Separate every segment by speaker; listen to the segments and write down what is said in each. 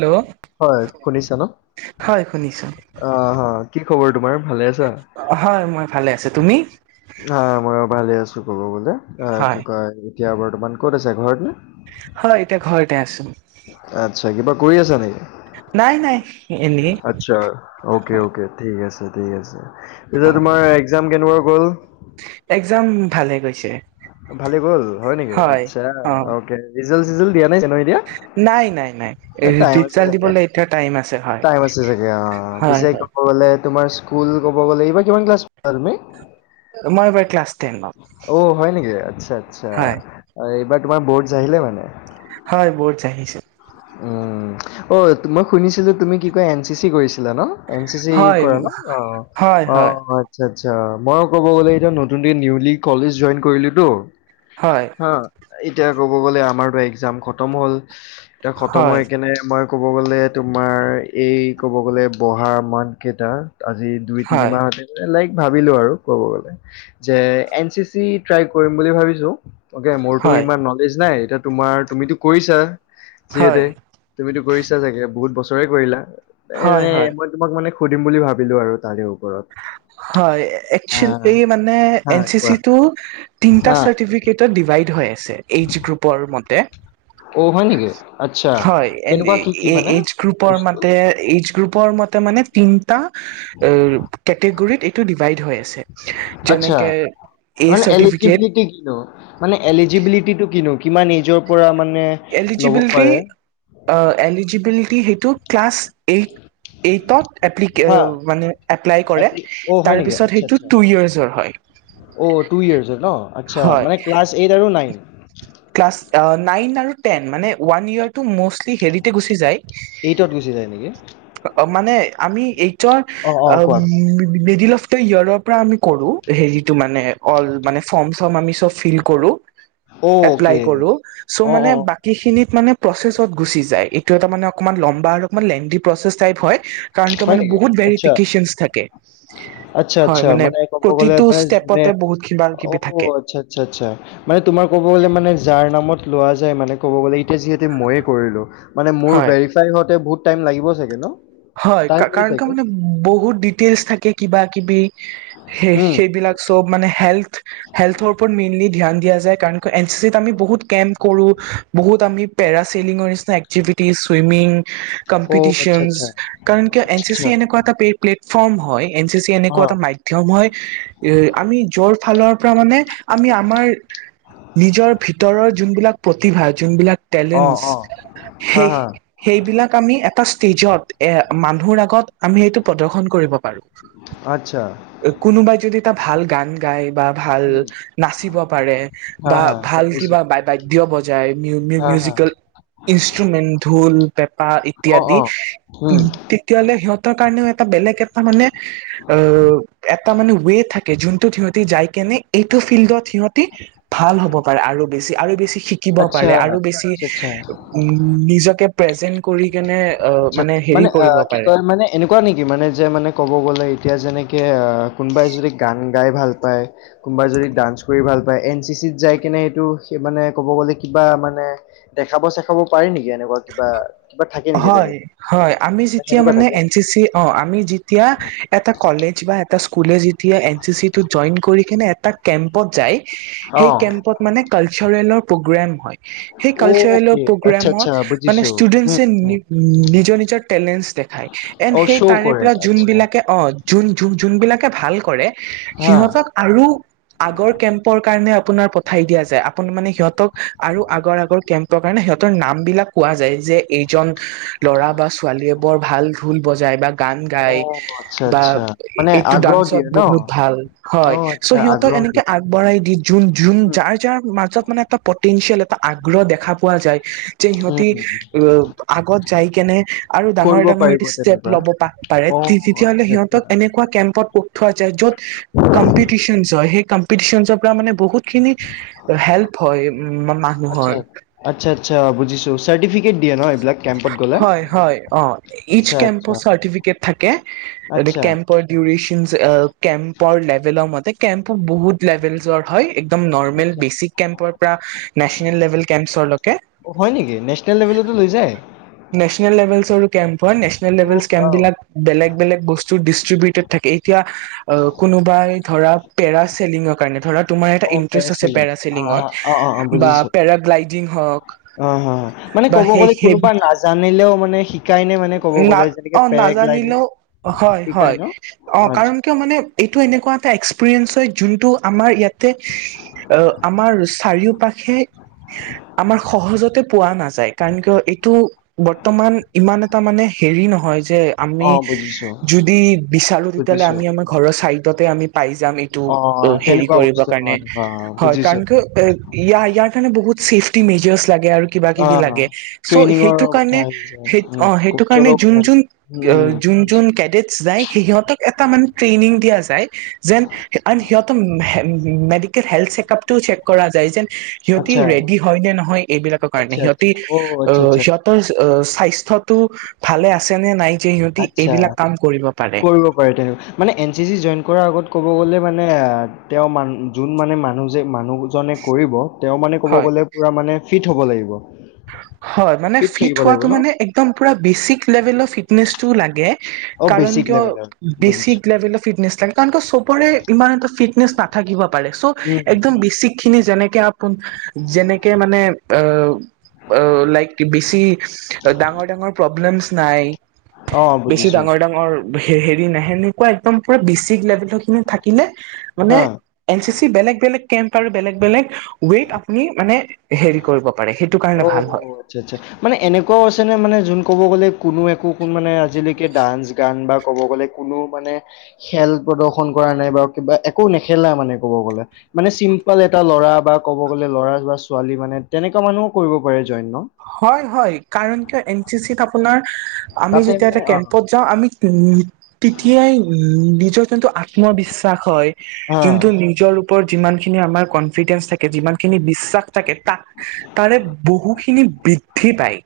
Speaker 1: Hello
Speaker 2: হয় শুনিছা ন
Speaker 1: হয় শুনিছোঁ।
Speaker 2: অ কি খবৰ তোমাৰ ভালে আছা
Speaker 1: হয় মই ভালে আছো তুমি?
Speaker 2: আহ মই আৰু ভালে আছো ক'ব বোলে কি
Speaker 1: হয়
Speaker 2: কয় এতিয়া বৰ্তমান ক'ত আছে ঘৰতনে
Speaker 1: হয় এতিয়া ঘৰতে আছো।
Speaker 2: আচ্ছা, কিবা কৰি আছা
Speaker 1: নাই নাই
Speaker 2: নেকি?
Speaker 1: এনেই
Speaker 2: আচ্ছা, অকে
Speaker 1: হয়
Speaker 2: অকে ঠিক আছে। ঠিক আছে, পিছে
Speaker 1: হয়
Speaker 2: তোমাৰ একজাম কেনেকুৱা গ'ল?
Speaker 1: একজাম ভালে গৈছে।
Speaker 2: ভালে গ'ল হয় নেকি, আচ্ছা অকে ৰিজেল চিজেল?
Speaker 1: নাই নাই নাই
Speaker 2: এ টাইম আছে
Speaker 1: ৰিজাল্ট
Speaker 2: চাগে
Speaker 1: দিবলৈ এতিয়া টাইম আছে হয়
Speaker 2: টাইম আছে চাগে, অ
Speaker 1: হয়
Speaker 2: পিছে
Speaker 1: হয়
Speaker 2: ক'ব গলে তোমাৰ স্কুল ক'ব গ'লে এইবাৰ কিমান ক্লাছ পালা তুমি?
Speaker 1: মই এবাৰ ক্লাছ টেনত
Speaker 2: অ হয় নেকি আচ্ছা আচ্ছা,
Speaker 1: হয়
Speaker 2: এইবাৰ তোমাৰ বৰ্ডচ আহিলে মানে?
Speaker 1: হয় বৰ্ডছ আহিছে।
Speaker 2: উম অ মই শুনিছিলো তুমি কি কয় এন চি চি কৰিছা? লা ন, এনি চি
Speaker 1: হয়
Speaker 2: কৰা ন অ
Speaker 1: হয়
Speaker 2: অ
Speaker 1: হয়
Speaker 2: আচ্ছা আচ্ছা। আচ্ছা মই ক'ব গলে এতিয়া নতুন নিউলি কলেজ জইন কৰিলোতো
Speaker 1: হয়
Speaker 2: হা এতিয়া ক'ব গ'লে আমাৰ ত একজাম খতম হ'ল এতিয়া খতম
Speaker 1: হয়
Speaker 2: হৈ কিনে মই ক'ব গ'লে তোমাৰ এই ক'ব গ'লে বহা মানথকেইটা আজি দুই
Speaker 1: হয় হয়
Speaker 2: তিনিমাহতে লাইক ভাবিলো আৰু কব গলে যে এন চি চি ট্ৰাই কৰিম বুলি ভাবিছো। তাকে মোৰতো
Speaker 1: হয়
Speaker 2: ইমান নলেজ নাই এতিয়া তোমাৰ তুমিতো কৰিছা যিহেতু
Speaker 1: হয়
Speaker 2: তুমিতো কৰিছা চাগে বহুত বছৰে কৰিলা,
Speaker 1: হয়
Speaker 2: এনে
Speaker 1: হয়
Speaker 2: মই তোমাক মানে সুধিম বুলি ভাবিলোঁ আৰু তাৰেও।
Speaker 1: হয় একচেলি মানে
Speaker 2: হা
Speaker 1: এন চি
Speaker 2: কোৱা
Speaker 1: চিটো তিনিটা
Speaker 2: হা
Speaker 1: চাৰ্টিফিকেটত ডিভাইড হৈ আছে, এইজ গ্ৰুপৰ মতে।
Speaker 2: অ হয় নেকি আচ্ছা।
Speaker 1: হয়
Speaker 2: কেনেকুৱা কি কি
Speaker 1: এ
Speaker 2: মানে
Speaker 1: এইজ গ্ৰুপৰ
Speaker 2: বস্তু
Speaker 1: মতে এইজ গ্ৰুপৰ মতে মানে তিনটা এ কেটেগৰিত এইটো ডিভাইড হৈ আছে।
Speaker 2: আচ্ছা
Speaker 1: যেনেকে এ
Speaker 2: মানে
Speaker 1: চাৰ্টিফিকেট
Speaker 2: এলিজিবিলিটি কিনো, মানে এলিজিবিলিটিটো কিনো? কিমান এজৰ পৰা মানে ল'ব
Speaker 1: এলিজিবিলিটি
Speaker 2: পাৰে
Speaker 1: আ এলিজিবিলিটি সেইটো ক্লাছ এইট এইটত এপলিকে
Speaker 2: হা
Speaker 1: মানে এপ্লাই কৰে
Speaker 2: এপ্লি অ হয় নেকি
Speaker 1: তাৰপিছত
Speaker 2: আচ্ছা
Speaker 1: সেইটো
Speaker 2: আচ্ছা
Speaker 1: টু ইয়াৰ্চৰ হয়।
Speaker 2: অ টু ইয়েৰচৰ ন আচ্ছা'
Speaker 1: হয়
Speaker 2: মানে ক্লাছ এইট আৰু নাইন।
Speaker 1: ক্লাছ নাইন আৰু টেন মানে, ৱান ইয়েৰটো মষ্ট হেৰিতে গুচি যায়,
Speaker 2: এইটত গুচি যায় নেকি
Speaker 1: মানে আমি এইটোৰ
Speaker 2: অ অ কোৱা
Speaker 1: উম দিলফটৰ ইয়াৰৰ পৰা আমি কৰো সেইটো মানে অল মানে ফৰ্ম-চৰ্ম আমি চব ফিল কৰো।
Speaker 2: অ
Speaker 1: এপ্লাই
Speaker 2: অকে
Speaker 1: কৰো চ'
Speaker 2: অ অ
Speaker 1: মানে
Speaker 2: অ,
Speaker 1: বাকী খিনি মানে প্ৰচেছ ত গুচি যায়, এইটো এটা মানে অকমান লম্বা আৰু অকমান লেনডি প্ৰচেছ টাইপ হয়। কাৰণ ক
Speaker 2: হয়
Speaker 1: মানে
Speaker 2: নেকি
Speaker 1: বহুত ভেৰিফিকেচনচ থাকে। হয়
Speaker 2: আচ্ছা-আচ্ছা মানে ক'ব গ'লে
Speaker 1: প্ৰতিটো
Speaker 2: মানে যোনে
Speaker 1: ষ্টেপতে বহুত কিবা
Speaker 2: অ
Speaker 1: কিবি থাকে
Speaker 2: আচ্ছা-আচ্ছা-আচ্ছা মানে তোমাৰ ক'ব কলে মানে যাৰ নামত লোৱা যায় মানে ক'ব গ'লে এতিয়া যিহেতু মইয়ে কৰিলো মানে মোৰ
Speaker 1: হয়
Speaker 2: ভেৰিফাই হওতে বহুত টাইম লাগিব চাগে ন?
Speaker 1: হয়
Speaker 2: টাইম লয়
Speaker 1: কাৰণ ক
Speaker 2: চাগে?
Speaker 1: মানে বহুত ডিটেইলছ থাকে কিবা-কিবি সে
Speaker 2: হুম।
Speaker 1: সেইবিলাক মানে হেল্থ-হেল্থ উপৰত মিনি মেইনলী ধ্যান দিয়া যায়, এন চি চি ত আমি বহুত কেম্প কৰো বহুত আমি পেৰা চিলিং নিছিনা এক্টিভিটি, চুইমিং,
Speaker 2: অ' আচ্ছা,
Speaker 1: কম্পিটিশনচ
Speaker 2: আচ্ছা।
Speaker 1: কাৰণ কিয় এন
Speaker 2: আচ্ছা,
Speaker 1: চি
Speaker 2: আচ্ছা।
Speaker 1: চি এনেকুৱা এটা প্লেটফৰ্ম হয় এন চি চি এনেকুৱা
Speaker 2: অ',
Speaker 1: এটা মাধ্যম হয়, এ আমি যৰ ফালৰ পৰা মানে আমি আমাৰ নিজৰ ভিতৰৰ যোনবিলাক প্ৰতিভা, যোনবিলাক
Speaker 2: অ',
Speaker 1: টেলেনচ
Speaker 2: অ'। হা,
Speaker 1: সেই
Speaker 2: হা।
Speaker 1: সেইবিলাক আমি এটা ষ্টেজত এ মানুহৰ আগত আমি এইটো প্ৰদৰ্শন কৰিব
Speaker 2: আচ্ছা।
Speaker 1: পাৰো। কোনোবাই যদি, এটা ভাল গান গায়, বা ভাল
Speaker 2: হুম।
Speaker 1: নাচিব পাৰে
Speaker 2: হা,
Speaker 1: বা
Speaker 2: হা। গম
Speaker 1: ভাল
Speaker 2: পাইছোঁ।
Speaker 1: কিবা বা বাদ্য বজায় মিও-মিও,
Speaker 2: হা, হা।
Speaker 1: মিউজিকেল ইনস্ত্ৰোমেণ্ট ঢোল, পেপা
Speaker 2: অ',
Speaker 1: ইত্যাদি
Speaker 2: অ'। হুম।
Speaker 1: উম' তেতিয়াহ'লে সিহঁতৰ কাৰণেও এটা বেলেগ এটা মানে অ এ এটা মানে ৱে থাকে যোনটো সিহঁতি যাই কেনে এইটো ফিল্ডৰ সিহঁতি ভাল হ'ব পাৰে আৰু বেছি। আৰু বেছি শিকিব
Speaker 2: আচ্ছা।
Speaker 1: পাৰে আৰু বেছি
Speaker 2: আচ্ছা, আচ্ছা।
Speaker 1: উ নিজকে প্ৰেজেন্ট কৰি কেনে অ'
Speaker 2: আচ্ছা,
Speaker 1: মানে হেৰি
Speaker 2: মানে অ
Speaker 1: কৰিব
Speaker 2: কি
Speaker 1: পাৰে
Speaker 2: কয় মানে এনেকুৱা নেকি মানে যে মানে ক'ব গ'লে এতিয়া যেনেকে অ। কোনোবাই যদি গান গাই ভাল পায় কোনোবা যদি ডান্স কৰি ভাল পায়। এন চি চিত যাই কিনে এইটো সেই মানে ক'ব গ'লে, কিবা মানে দেখাব-চেখাব পাৰি নেকি এনেকুৱা কিবা-কিবা থাকে নেকি
Speaker 1: হয়
Speaker 2: তেনেকুৱা?
Speaker 1: হয় আমি
Speaker 2: নে
Speaker 1: যেতিয়া
Speaker 2: সেনেকুৱা
Speaker 1: মানে
Speaker 2: থাকে?
Speaker 1: এন চি চি অ আমি যেতিয়া এটা কলেজ বা এটা স্কুল এতিয়া এন চি চি টোত জইন কৰি কেনে, এটা কেম্পত জাই, সেই
Speaker 2: অ'।
Speaker 1: কেম্পত মানে কালচাৰৱেল ৰ প্ৰগ্ৰাম হয়। সেই কালচাৰেল
Speaker 2: অ'কে আচ্ছা
Speaker 1: পগ্ৰমত
Speaker 2: আচ্ছা
Speaker 1: মানে
Speaker 2: বুজিছো।
Speaker 1: ষ্টুদেনজ
Speaker 2: উম, উম, উম।
Speaker 1: নিজৰ-নিজৰ তেলেঞ্চ দেখাই
Speaker 2: অ'
Speaker 1: সেই
Speaker 2: শ্ব'
Speaker 1: তাৰে
Speaker 2: কৰে
Speaker 1: পৰা যোন
Speaker 2: আচ্ছা।
Speaker 1: বোলাকে অ', যোনবিলাকে ভাল কৰে
Speaker 2: হা,
Speaker 1: সিহঁতক আৰু আগৰ কেম্পৰ কাৰণে আপোনাৰ পঠাই দিয়া যায় আপুনি মানে সিহঁতক আৰু আগৰ আগৰ কেম্পৰ কাৰণে সিহতক নাম বিলাক কোৱা যায় যে এইজন ল'ৰা বা ছোৱালীয়ে বৰ ভাল ঢোল বজাই বা গান গায়
Speaker 2: অ' আচ্ছা
Speaker 1: বা
Speaker 2: আচ্ছা মানে
Speaker 1: এইটো
Speaker 2: আগ্ৰহ
Speaker 1: ডাতসত
Speaker 2: দিয়ে ন?
Speaker 1: বহুত ভাল হয়,
Speaker 2: অ'
Speaker 1: চ
Speaker 2: আচ্ছা
Speaker 1: সিহত
Speaker 2: আগ্ৰহ
Speaker 1: সেনেকে
Speaker 2: দিয়ে।
Speaker 1: আগবঢ়াই দি জোন-জোন
Speaker 2: উম,
Speaker 1: যাৰ-যাৰ মাজত মানে এটা পটেতেচিয়েল এটা আগ। আগ্ৰ দেখা পোৱা যায়, যে
Speaker 2: উম,
Speaker 1: সিহঁতে
Speaker 2: উম।
Speaker 1: আগত যাই কেনে আৰু
Speaker 2: কৰিব
Speaker 1: ডাঙৰ-ডাঙৰ
Speaker 2: পাৰিব
Speaker 1: সটো ষ্টেপ
Speaker 2: তেনেকুৱা।
Speaker 1: ল'ব প পাৰে
Speaker 2: অ',
Speaker 1: তেতিয়াহলে
Speaker 2: আচ্ছা,
Speaker 1: সিহঁত এনেকুৱা কেম্পত পোৱা যায় য'ত কম্পিটিশন হয়, সেই কম্পিটিচন পৰা মানে বহুত খিনি হেল্প হয় উ
Speaker 2: আচ্ছা, আচ্ছা,
Speaker 1: মানুহৰ।
Speaker 2: আচ্ছা, আচ্ছা, বুজিছো চাৰ্টিফিকেট দিয়ে ন এইবিলাক কেম্পত গ'লে?
Speaker 1: হয়-হয় অ
Speaker 2: আচ্ছা,
Speaker 1: ইস্তকেম্প
Speaker 2: আচ্ছা,
Speaker 1: চাৰটিফিকেত থাকে,
Speaker 2: আচ্ছা,
Speaker 1: কেম্পৰ দুৰেশ্য কেম্পৰ লেভেলৰ মতে কেম্পো বহুত লেভেলৰ হয়। একদম নৰ্মেল
Speaker 2: আচ্ছা,
Speaker 1: বেচিক কেম্পৰ পৰা নেশচনেল লেভেল কেম্পছৰলৈকে।
Speaker 2: অ', হয় নেকি? নেচনেল লেভেলতো লৈ যায়?
Speaker 1: নেচনেল লেভেলচৰো কেম্প নেচনেল
Speaker 2: অ',
Speaker 1: লেভেল
Speaker 2: ৱাও,
Speaker 1: কেম্পচবিলাক বেলেগ বেলেগ বস্তু ডিষ্ট্ৰিবিউটেড থাকে। এতিয়া অ' কোনোবাই ধৰা পেৰা চেলিঙৰ কাৰণে ধৰা তোমাৰ এটা
Speaker 2: অ',
Speaker 1: ইণ্টাৰেষ্ট আছে
Speaker 2: পেৰাচেলিং, হা, হা, অ', অ',
Speaker 1: পেৰাচিলিঙত বা
Speaker 2: বুজিছো,
Speaker 1: পেৰাগ্লাইডিং হওক।
Speaker 2: অ' অ' মানে
Speaker 1: বা
Speaker 2: ক'ব
Speaker 1: সেই
Speaker 2: গ'লে
Speaker 1: সেই
Speaker 2: কোনোবা নাজানিলেও মানে শিকাই নে মানে ক'ব
Speaker 1: না
Speaker 2: গ'লে যেনেকে
Speaker 1: অ'
Speaker 2: পেৰাগ্লাইডিং
Speaker 1: নাজানিলেও হয়
Speaker 2: শিকাই
Speaker 1: হয়
Speaker 2: ন'?
Speaker 1: অ'
Speaker 2: আচ্ছা,
Speaker 1: কাৰণ কিয় মানে এইটো এনেকুৱা এটা এক্সপিৰিয়েঞ্চ হয় যোনটো আমাৰ ইয়াত আমাৰ চাৰিওপাশে আমাৰ সহজতে পোৱা নাযায়। কাৰণ কিয় এইটো বৰ্তমান ইমান এটা মানে হেৰি নহয়। যে আমি
Speaker 2: অ', বুজিছো,
Speaker 1: যদি বিচাৰো তেতিয়াহ'লে
Speaker 2: বুজিছো,
Speaker 1: আমি আমাৰ
Speaker 2: অ',
Speaker 1: ঘৰৰ চাইডতে আমি পাই যাম এইটো
Speaker 2: অ',
Speaker 1: হৰি
Speaker 2: তেনেকুৱা
Speaker 1: কৰিব
Speaker 2: বস্তু
Speaker 1: কাৰণে
Speaker 2: হয়, হা,
Speaker 1: হয়
Speaker 2: বুজিছো,
Speaker 1: কাৰণ
Speaker 2: অ',
Speaker 1: ইয়াৰ কাৰণে বহুত চেফ্টি চেফ্টি মেজৰচ লাগে আৰু কিবা
Speaker 2: অ
Speaker 1: কিবি লাগে সেই
Speaker 2: ট্ৰেইনিঙৰ কথা
Speaker 1: কাৰণে
Speaker 2: আহিছে উম
Speaker 1: অ সেইটো
Speaker 2: কৌচৰ
Speaker 1: কাৰণে
Speaker 2: কথা
Speaker 1: যোন যোন
Speaker 2: আহিছে উম উম উম
Speaker 1: যোন যোন
Speaker 2: বুজিছো।
Speaker 1: কেডেটচ যায় সিহঁতক এটা মানে ট্ৰেইনিং দিয়া যায়। যেন সিহঁতৰ মেডিকেল হেল চেকআপটোও চেক কৰা যায় যেন সিহঁতি
Speaker 2: আচ্ছা
Speaker 1: ৰেডি হয় নে নহয় এইবিলাকৰ কাৰণে
Speaker 2: আচ্ছা আচ্ছা
Speaker 1: সিহঁতি
Speaker 2: অ আচ্ছা
Speaker 1: আহ
Speaker 2: আচ্ছা
Speaker 1: সিহঁতৰ স্বাস্থ্যত ভালে আছে নে নাই যে সিহঁতি
Speaker 2: আচ্ছা
Speaker 1: এইবিলাক কাম কৰিব। পাৰে
Speaker 2: কৰিব পাৰে তেওঁ মানে এন চি চি জইন কৰা আগত ক'ব গ'লে মানে তেওঁ মান যোন মানে মানুহ যে মানুহজনে কৰিব। তেওঁ মানে ক'ব
Speaker 1: হয়
Speaker 2: গ'লে পুৰা মানে ফিট হ'ব লাগিব
Speaker 1: হয় মানে ফিট
Speaker 2: থাকিব লাগিব
Speaker 1: হোৱাটো
Speaker 2: ন
Speaker 1: মানে একদম বেচিক লেভেলৰ ফিটনেচটো লাগে
Speaker 2: অ
Speaker 1: কাৰণ
Speaker 2: বেচিক
Speaker 1: কিয়
Speaker 2: লেভেলৰ
Speaker 1: বেছিক
Speaker 2: বুজিছো
Speaker 1: লেভেলৰ ফিটনেছ লাগে কাৰণ কিয় চবৰে ইমান এটা ফিটনেচ নাথাকিব পাৰে চ'
Speaker 2: উম
Speaker 1: একদম বেছিক খিনি যেনেকে আপোন যেনেকে মানে আহ লাইক বেছি ডাঙৰ ডাঙৰ প্ৰব্লেমছ নাই
Speaker 2: অ
Speaker 1: বেছি
Speaker 2: বুজিছো
Speaker 1: ডাঙৰ ডাঙৰ হেৰি নাই সেনেকুৱা এক্দম পুৰা বেচিক লেভেলৰ খিনি থাকিলে মানে
Speaker 2: হা
Speaker 1: এন চি চি বেলেগ বেলেগ কেম্প আৰু বেলেগ বেলেগ ৱেইট আপুনি মানে হেৰি কৰিব পাৰে সেইটো কাৰ [unintelligible]
Speaker 2: অ' আচ্ছা আচ্ছা মানে এনেকুৱাও আছে নে মানে যোন ক'ব গ'লে কোনো একো মানে আজিলৈকে ডান্স গান বা ক'ব গ'লে কোনো মানে খেল প্ৰদৰ্শন কৰা নাই বাাৰু কিবা একো নেখেলা মানে ক'ব গ'লে মানে চিম্পল এটা ল'ৰা বা ক'ব গ'লে ল'ৰা বা ছোৱালী মানে তেনেকুৱা মানুহও কৰিব পাৰে জইন ন
Speaker 1: হয় হয় কাৰণ কিয় এন চি চি ত আপোনাৰ আমি
Speaker 2: তাতে
Speaker 1: যেতিয়া
Speaker 2: মানে
Speaker 1: এটা
Speaker 2: অ
Speaker 1: কেম্পত যাওঁ আমি উ তেতিয়াই উ নিজৰ যোনটো আত্মবিশ্বাস হয়
Speaker 2: হা
Speaker 1: যোনটো নিজৰ ওপৰত যিমানখিনি আমাৰ কনফিডেন্ঞ্চ থাকে যিমান খিনি বিশ্বাস থাকে তাৰে বহুত বহুতখিনি বৃদ্ধি পায়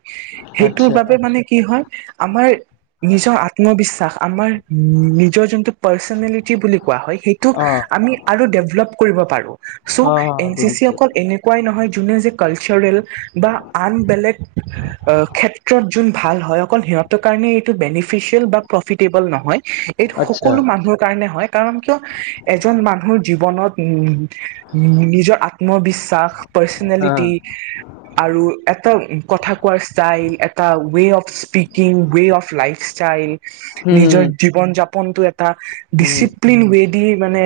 Speaker 1: সেইটোৰ
Speaker 2: আচ্ছা
Speaker 1: বাবে মানে কি হয় আমাৰ নিজৰ আত্মবিশ্বাস আমাৰ নিজৰ যোনটো পাৰ্চনেলিটি বুলি কোৱা হয় সেইটোক
Speaker 2: অ
Speaker 1: আমি আৰু ডেভলপ কৰিব পাৰো
Speaker 2: অ
Speaker 1: চ' এন
Speaker 2: অ'
Speaker 1: চি চি
Speaker 2: বুজিছো
Speaker 1: অকল এনেকুৱাই নহয় যোনে যে কালচাৰেল বা আন বেলেগ ক্ষেত্ৰত যোনটো অঁ যোন ভাল হয় অকল সিহঁতৰ কাৰনে এইটো বেনিফিচিয়েল বা প্ৰফিটেবল প্ৰফিটেবল নহয় এইটো
Speaker 2: আচ্ছা
Speaker 1: সকলো মানুহৰ কাৰণে হয় কাৰণ কিয় এজন মানুহৰ জীৱনত উম নিজৰ আত্মবিশ্বাস
Speaker 2: হা হা
Speaker 1: পাৰ্চনেলিটি আৰু এটা কথা কোৱাৰ ষ্টাইল এটা way of speaking way of lifestyle
Speaker 2: হম
Speaker 1: নিজৰ জীৱন উদ যাপনতটো এটা
Speaker 2: হম হম
Speaker 1: ডিচিপ্লিন ৱে দি মানে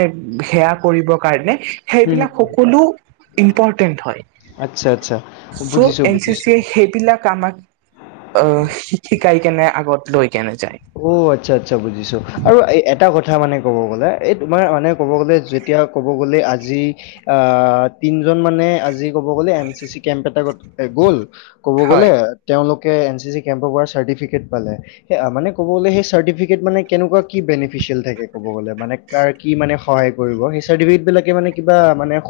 Speaker 1: সেয়া কৰিবৰ কাৰণে
Speaker 2: হম হম
Speaker 1: সেইবিলাক
Speaker 2: হম
Speaker 1: সকলো ইম্পৰ্টেন্ট হয়
Speaker 2: আচ্ছা আচ্ছা
Speaker 1: চ'
Speaker 2: বুজিছো
Speaker 1: এন চি
Speaker 2: বুজিছো
Speaker 1: চি সেইবিলাক আমাক শ শিকাই কেনে আগত লৈ কেনে যায়
Speaker 2: অঁ আচ্ছা আচ্ছা বুজিছো আৰু এটা কথা মানে ক'ব গলে এই তোমাৰ মানে ক'ব গলে যেতিয়া ক'ব গলে আজি দুজন মানে আজি ক'ব গ'লে এম চি চি কেম্প এটা গ'ল কব গলে
Speaker 1: হয়
Speaker 2: তেওঁলোকে এন চি চি কেমপৰ পৰা চাৰ্টিফিকেট পালে ক'ব গলে সেই চাৰ্টিফিকেট মানে কেনেকুৱা কি বেনিফিচিয়েল থাকে ক'ব গ'লে মানে কাৰ কি মানে সহায় কৰিব। এই চাৰ্টিফিকেট বোৰে কেনেকুৱা টাইপত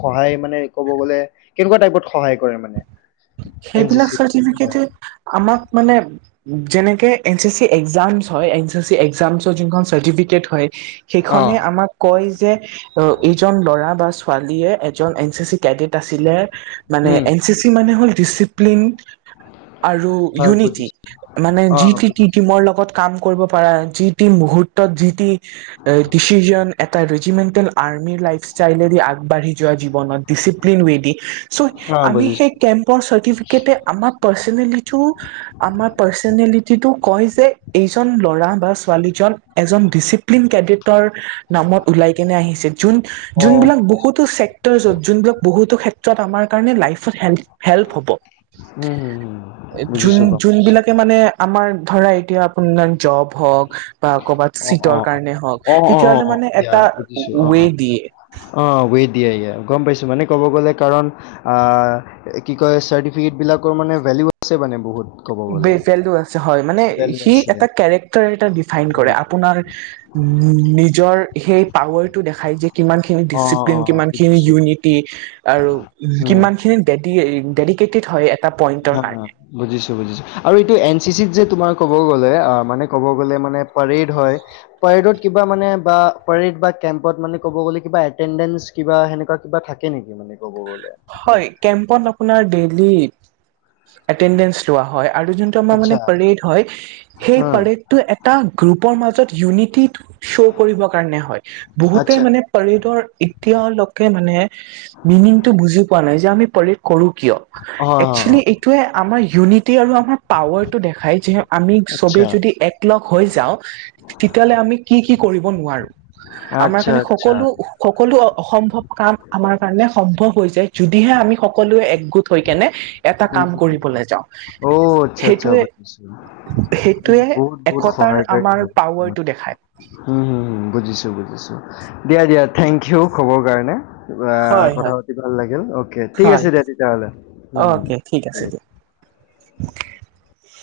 Speaker 2: সহায় কৰে মানে কব গলে কেনেকুৱা টাইপত সহায় কৰে মানে। এন চি
Speaker 1: সেইবিলাক
Speaker 2: চিত
Speaker 1: চাৰ্টিফিকেটে আমাক মানে। যেনেকে এন চি চি এক্জাম হয় এন চি চি এজামচৰ যোনখন চাৰ্টিফিকেট হয় সেইখনে
Speaker 2: অ'
Speaker 1: আমাক কয় যে এইজন ল'ৰা বা ছোৱালীয়ে এজন এন চি চি কেদিত আছিলে মানে
Speaker 2: উম
Speaker 1: এ চি চি মানে [unintelligible] ডিচিপ্লিন আৰু
Speaker 2: হয়
Speaker 1: ইউনিটি
Speaker 2: বুজিছো
Speaker 1: মানে যি
Speaker 2: অ'
Speaker 1: ট
Speaker 2: বুজিছো
Speaker 1: টিমৰ লগত কাম কৰিব পাৰা যি টি মু। [unintelligible] মুহূৰ্তত যি টি ডিচিজন এটা ৰেজিমেটেল আৰ্মিৰ লাইফষ্টাইলেদি আগবাঢ়ি। আগবাঢ়ি যোৱা জীৱনত দিচিপ্লিন উয়েদি
Speaker 2: অ' বুজিছো
Speaker 1: চাৰ্টিফিকেট এ আমাৰ পাৰ্চনেলিটিটো কয় যে এই ল'ৰা। বা ছোৱালীজন এজন ডিচিপ্লিন কেডিটৰ নামত উওলাই কেনে আহিছিল [unintelligible] যোন
Speaker 2: অ
Speaker 1: যোনবিলাক
Speaker 2: বুজিছো
Speaker 1: বহুতো চেক্টৰত যোনবিলাক বহুতো ক্ষেত্ৰত আমাৰ কাৰণে লাইফত হেল। হেল্প হ'ব।
Speaker 2: উম হম হম বুজিছো বাৰু
Speaker 1: যোনবিলাকে মানে আমাৰ ধৰা এতিয়া আপোনাৰ জব হওক বা কৰ'বাত
Speaker 2: অ অ
Speaker 1: চিটৰ কাৰণে হওক
Speaker 2: অ অ অ অ
Speaker 1: তেতিয়াহলে
Speaker 2: অ
Speaker 1: মানে
Speaker 2: ইয়া
Speaker 1: এটা
Speaker 2: বুজিছো অ
Speaker 1: ৱে
Speaker 2: অ
Speaker 1: দিয়ে।
Speaker 2: অ' ৱেট দিয়ে য়া, গম পাইছো মানে ক'ব গ'লে কাৰণ কি ক চাৰ্টিফিকেট বিলাকৰ মানে ভেদ- [unintelligible]
Speaker 1: বে ভেলু আছে হয়, মানে সি
Speaker 2: আছে
Speaker 1: এটা কেৰেক্টাৰ এটা দিফাইন
Speaker 2: উম
Speaker 1: কৰে আপোনাৰ নিজৰ সেই পাৱাৰ টো দেখাই যে কিমান খিনি
Speaker 2: অ
Speaker 1: ডিচিপ্লিন
Speaker 2: অ অ,
Speaker 1: কিমানখিনি
Speaker 2: বুজিছো
Speaker 1: ইউনিটি আৰু
Speaker 2: উম
Speaker 1: কিমান ডেডি ডেডিকেটেড হয়। এটা পইণ্টৰ
Speaker 2: হ
Speaker 1: কাৰণে
Speaker 2: বুজিছো- বুজিছো আৰু এইটো এন চি চিত যে তোমাৰ ক'ব গ'লে অ' মানে ক'ব গ'লে মানে পাৰেড হয় পাৰেডত কিবা। মানে বা পৰেড বা কেম্পত মানে ক'ব গ'লে কিবা এটেণ্ডেঞ্চ কিবা সেনেুৱা কিবা থাকে নেকি মানে ক'ব গ'লে
Speaker 1: হয়, কেম্পত আপোনাৰ দেৰি এটেণ্ডেঞ্চ লোৱা হয়। আৰু যোনটো আমাৰ মানে পাৰেড হয় সেই পাৰেডটো এটা গ্ৰুপৰ মাজত ইউনিটি শ্ব' কৰিবৰ কাৰণে হয় বহুতে মানে পাৰেডৰ এতিয়ালৈকে মানে মিনিং বুজি পোৱা নাই যে আমি পাৰেড কৰোঁ কিয়? একচুৱেলি এইটোৱে আমাৰ ইউনিটি আৰু আমাৰ পাৱাৰ দেখাই যে আমি চবে যদি একলগ হৈ যাওঁ তেতিয়া হলে আমি কি কি কৰিব নোৱাৰো। আমাৰ কাৰণে সকলো সকলো অসম্ভৱ কাম আমাৰ কাৰণে সম্ভৱ। হৈ য যদিহে আমি সকলোৱে একগোট হৈ কেনে। এটা
Speaker 2: উ
Speaker 1: কাম কৰিবলৈ যাওঁ
Speaker 2: অ আত্চ্ছা আত্চ্ছা
Speaker 1: সেইটোৱে
Speaker 2: বুজচু
Speaker 1: সেইটোৱে
Speaker 2: বহুত বহুত শ-
Speaker 1: একতাৰ
Speaker 2: সহায়কাৰী
Speaker 1: আমাৰ
Speaker 2: হয়
Speaker 1: পাৱাৰটো দেখায়।
Speaker 2: বুজিছো -বুজিছো দিয়া দিয়া থেংক ইউ খবৰ কাৰণে।
Speaker 1: হয়
Speaker 2: কথা
Speaker 1: হয়
Speaker 2: পাতি ভাল লাগিল অকে ঠিক
Speaker 1: হয়
Speaker 2: আছে দিয়া তেতিয়াহ'লে উম উম।
Speaker 1: অকে ঠিক আছে দিয়ক।